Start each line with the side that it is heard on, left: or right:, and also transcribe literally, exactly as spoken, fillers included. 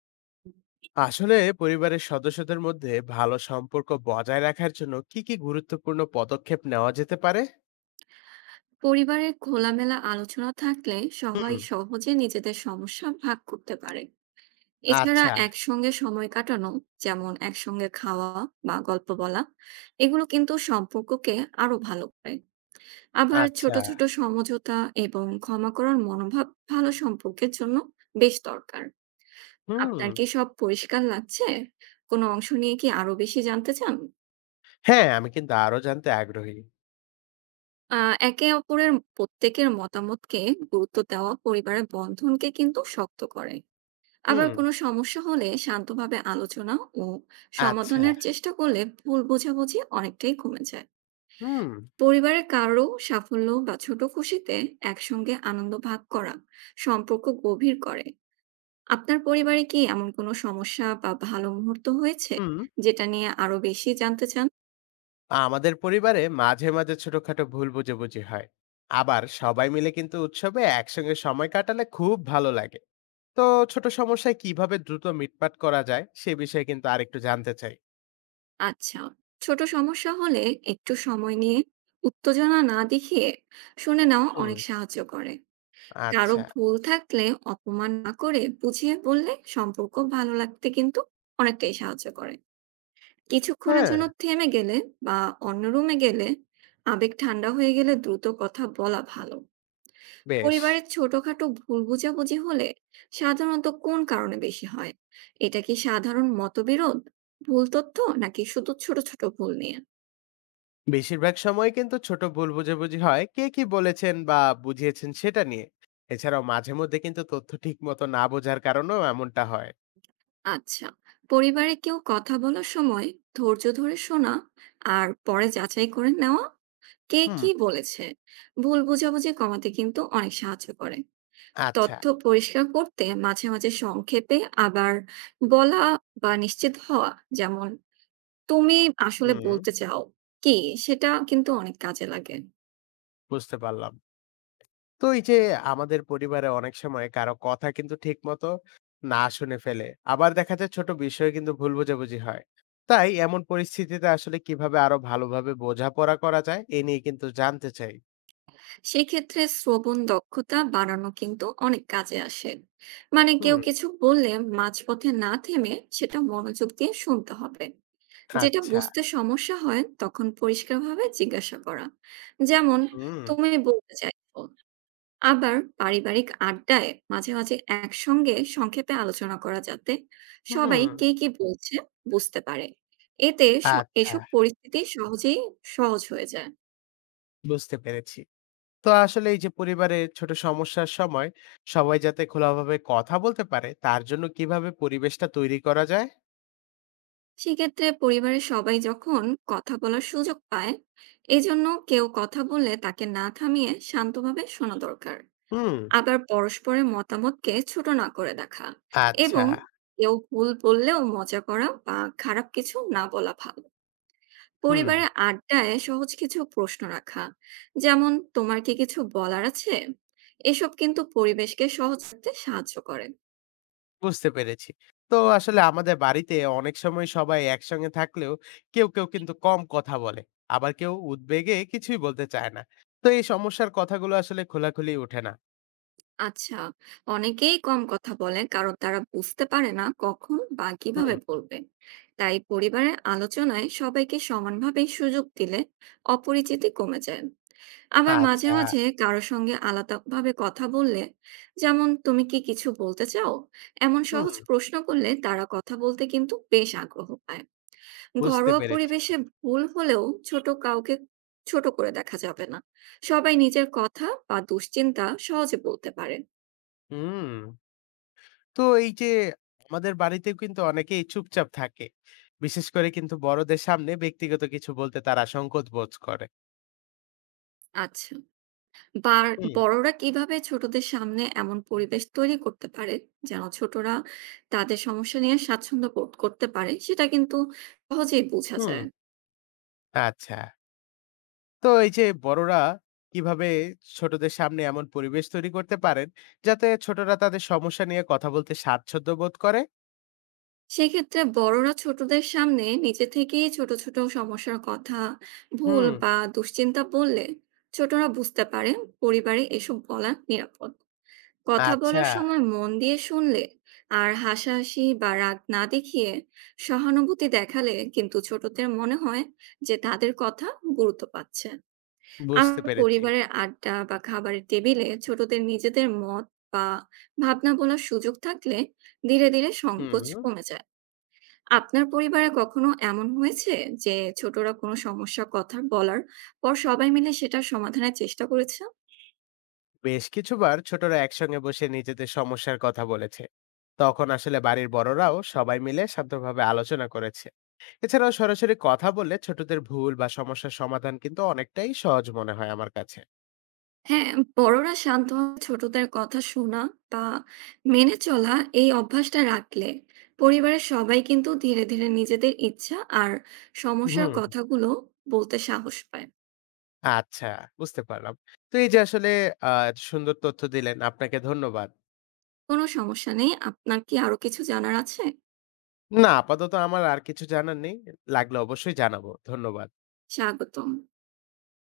left: আসলে পরিবারের সদস্যদের মধ্যে ভালো সম্পর্ক বজায় রাখার জন্য কি কি গুরুত্বপূর্ণ পদক্ষেপ নেওয়া যেতে পারে?
right: পরিবারে খোলামেলা আলোচনা থাকলে
left: হুম।
right: সবাই সহজে নিজেদের সমস্যা ভাগ করতে পারে। এছাড়া
left: আচ্ছা।
right: একসঙ্গে সময় কাটানো, যেমন একসঙ্গে খাওয়া বা গল্প বলা, এগুলো কিন্তু সম্পর্ককে আরো ভালো করে। আবার ছোট
left: আচ্ছা।
right: ছোট সমঝোতা এবং ক্ষমা করার মনোভাব ভালো সম্পর্কের জন্য বেশ দরকার।
left: হুম।
right: আপনার কি সব পরিষ্কার লাগছে? কোনো অংশ নিয়ে কি আরো বেশি জানতে চান?
left: হ্যাঁ, আমি কিন্তু আরো জানতে আগ্রহী।
right: আহ একে অপরের, প্রত্যেকের মতামতকে গুরুত্ব দেওয়া পরিবারের বন্ধনকে কিন্তু শক্ত করে। আবার
left: হুম।
right: কোনো সমস্যা হলে শান্তভাবে আলোচনা ও
left: আচ্ছা।
right: সমাধানের চেষ্টা করলে ভুল বোঝাবুঝি অনেকটাই কমে যায়।
left: হুম।
right: পরিবারের কারো সাফল্য বা ছোট খুশিতে একসঙ্গে আনন্দ ভাগ করা সম্পর্ক গভীর করে। আপনার পরিবারে কি এমন কোনো সমস্যা বা ভালো মুহূর্ত হয়েছে
left: হুম।
right: যেটা নিয়ে আরো বেশি জানতে চান?
left: আমাদের পরিবারে মাঝে মাঝে ছোটখাটো ভুল বোঝাবুঝি হয়। আবার সবাই মিলে কিন্তু উৎসবে একসঙ্গে সময় কাটালে খুব ভালো লাগে। তো ছোট সমস্যায় কিভাবে দ্রুত মিটপাট করা যায় সে বিষয়ে কিন্তু আরেকটু জানতে চাই।
right: আচ্ছা, ছোট সমস্যা হলে একটু সময় নিয়ে, উত্তেজনা না দেখিয়ে শুনে নেওয়া
left: হুম।
right: অনেক সাহায্য করে। কারো
left: আচ্ছা।
right: ভুল থাকলে অপমান না করে বুঝিয়ে বললে সম্পর্ক ভালো লাগতে কিন্তু অনেকটাই সাহায্য করে। কিছুক্ষণের
left: হ্যাঁ।
right: জন্য থেমে গেলে বা অন্য রুমে গেলে, আবেগ ঠান্ডা হয়ে গেলে দ্রুত কথা বলা ভালো।
left: বেশ।
right: পরিবারের ছোটখাটো ভুল বোঝাবুঝি হলে সাধারণত কোন কারণে বেশি হয়? এটা কি সাধারণ মতবিরোধ, ভুল তথ্য, নাকি শুধু ছোট ছোট ভুল নিয়ে?
left: বেশিরভাগ সময় কিন্তু ছোট ভুল বোঝাবুঝি হয় কে কি বলেছেন বা বুঝিয়েছেন সেটা নিয়ে। এছাড়াও মাঝে মধ্যে কিন্তু তথ্য ঠিক মতো না বোঝার কারণেও এমনটা হয়।
right: আচ্ছা, পরিবারে কেউ কথা বলার সময় ধৈর্য ধরে শোনা আর পরে যাচাই করে নেওয়া কে
left: হুম।
right: কি বলেছে, ভুল বোঝাবুঝি কমাতে কিন্তু অনেক সাহায্য করে।
left: আচ্ছা।
right: তথ্য পরিষ্কার করতে মাঝে মাঝে সংক্ষেপে আবার বলা বা নিশ্চিত হওয়া, যেমন তুমি আসলে
left: হুম।
right: বলতে চাও কি, সেটা কিন্তু অনেক কাজে লাগে।
left: বুঝতে পারলাম। তো এই যে আমাদের পরিবারে অনেক সময় কারো কথা কিন্তু ঠিক মতো না শুনে ফেলে। আবার দেখা যায় ছোট বিষয়ে কিন্তু ভুল বোঝাবুঝি হয়। তাই এমন পরিস্থিতিতে আসলে কিভাবে আরো ভালোভাবে বোঝাপড়া করা যায় এ নিয়ে কিন্তু জানতে চাই।
right: সেক্ষেত্রে শ্রবণ দক্ষতা বাড়ানো কিন্তু অনেক কাজে আসে। মানে
left: হুম।
right: কেউ কিছু বললে মাঝপথে না থেমে সেটা মনোযোগ দিয়ে শুনতে হবে। যেটা
left: আচ্ছা।
right: বুঝতে সমস্যা হয় তখন পরিষ্কারভাবে জিজ্ঞাসা করা। যেমন,
left: হুম।
right: হুম। তুমি বলতে চাইছো। আবার পারিবারিক আড্ডায় মাঝে, মাঝে একসঙ্গে সংক্ষেপে আলোচনা করা, যাতে সবাই
left: হুম।
right: কে কি বলছে বুঝতে পারে। এতে স
left: আচ্ছা।
right: এসব পরিস্থিতি সহজেই সহজ হয়ে যায়।
left: বুঝতে পেরেছি। তো আসলে এই যে পরিবারের ছোট সমস্যার সময় সবাই যাতে খোলাভাবে কথা বলতে পারে তার জন্য কিভাবে পরিবেশটা তৈরি করা যায়?
right: সেক্ষেত্রে পরিবারের সবাই যখন কথা বলার সুযোগ পায়, এজন্য কেউ কথা বললে তাকে না থামিয়ে শান্তভাবে শোনা দরকার।
left: হুম।
right: আবার পরস্পরের মতামতকে ছোট না করে দেখা,
left: আচ্ছা।
right: এবং কেউ ভুল বললেও মজা করা বা খারাপ কিছু না বলা ভালো।
left: হুম।
right: পরিবারে আড্ডায় সহজ কিছু প্রশ্ন রাখা, যেমন তোমার কি কিছু বলার আছে, এসব কিন্তু পরিবেশকে সহজ করতে সাহায্য করে।
left: বুঝতে পেরেছি। তো আসলে আমাদের বাড়িতে অনেক সময় সবাই একসঙ্গে থাকলেও কেউ কেউ কিন্তু কম কথা বলে। আবার কেউ উদ্বেগে কিছুই বলতে চায় না। তো এই সমস্যার কথাগুলো আসলে খোলাখুলি ওঠে না।
right: আচ্ছা, অনেকেই কম কথা বলে কারণ তারা বুঝতে পারে না কখন বা কিভাবে
left: হুম।
right: বলবে। তাই পরিবারের আলোচনায় সবাইকে সমানভাবে সুযোগ দিলে অপরিচিতি কমে যায়। আবার মাঝে
left: আচ্ছা।
right: মাঝে কারোর সঙ্গে আলাদাভাবে কথা বললে, যেমন তুমি কি কিছু বলতে চাও, এমন
left: হুম।
right: সহজ প্রশ্ন করলে তারা কথা বলতে কিন্তু বেশ আগ্রহ পায়।
left: বুঝতে
right: ঘরোয়া
left: পেরেছি।
right: পরিবেশে ভুল হলেও ছোট কাউকে ছোট করে দেখা যাবে না, সবাই নিজের কথা বা দুশ্চিন্তা সহজে বলতে পারে।
left: হুম। তো এই যে আমাদের বাড়িতেও কিন্তু অনেকেই চুপচাপ থাকে। বিশেষ করে কিন্তু বড়দের সামনে ব্যক্তিগত কিছু বলতে তারা সংকোচ বোধ করে।
right: আচ্ছা, বার
left: হুম।
right: বড়রা কিভাবে ছোটদের সামনে এমন পরিবেশ তৈরি করতে পারে যেন ছোটরা তাদের সমস্যা নিয়ে স্বাচ্ছন্দ্য বোধ করতে পারে, সেটা কিন্তু সহজেই বোঝা
left: হুম,
right: যায়।
left: আচ্ছা। তো এই যে বড়রা কিভাবে ছোটদের সামনে এমন পরিবেশ তৈরি করতে পারেন, যাতে ছোটরা তাদের সমস্যা নিয়ে কথা বলতে স্বাচ্ছন্দ্য বোধ করে?
right: সেক্ষেত্রে বড়রা ছোটদের সামনে নিজে থেকেই ছোট ছোট সমস্যার কথা, ভুল
left: হুম,
right: বা দুশ্চিন্তা বললে ছোটরা বুঝতে পারে পরিবারে এসব বলা নিরাপদ। কথা
left: আচ্ছা,
right: বলার সময় মন দিয়ে শুনলে আর হাসাহাসি বা রাগ না দেখিয়ে সহানুভূতি দেখালে কিন্তু ছোটদের মনে হয় যে তাদের কথা গুরুত্ব পাচ্ছে। আর
left: বুঝতে পেরেছি।
right: পরিবারের আড্ডা বা খাবারের টেবিলে ছোটদের নিজেদের মত বা ভাবনা বলার সুযোগ থাকলে ধীরে ধীরে সংকোচ
left: হুম।
right: কমে যায়। আপনার পরিবারে কখনো এমন হয়েছে যে ছোটরা কোনো সমস্যা কথা বলার পর সবাই মিলে সেটার সমাধানের চেষ্টা করেছে?
left: বেশ কিছুবার ছোটরা একসঙ্গে বসে নিজেদের সমস্যার কথা বলেছে। তখন আসলে বাড়ির বড়রাও সবাই মিলে শান্তভাবে আলোচনা করেছে। এছাড়াও সরাসরি কথা বললে ছোটদের ভুল বা সমস্যার সমাধান কিন্তু অনেকটাই সহজ মনে হয় আমার কাছে।
right: হ্যাঁ, বড়রা শান্ত হয়ে ছোটদের কথা শোনা বা মেনে চলা, এই অভ্যাসটা রাখলে পরিবারের সবাই কিন্তু ধীরে ধীরে নিজেদের ইচ্ছা আর সমস্যার
left: হুম।
right: কথাগুলো বলতে সাহস পায়।
left: আচ্ছা। বুঝতে পারলাম। তো এই যে আসলে আহ সুন্দর তথ্য দিলেন, আপনাকে ধন্যবাদ।
right: কোনো সমস্যা নেই। আপনার কি আরো কিছু জানার আছে?
left: না, আপাতত আমার আর কিছু জানার নেই। লাগলে অবশ্যই জানাবো। ধন্যবাদ।
right: স্বাগতম।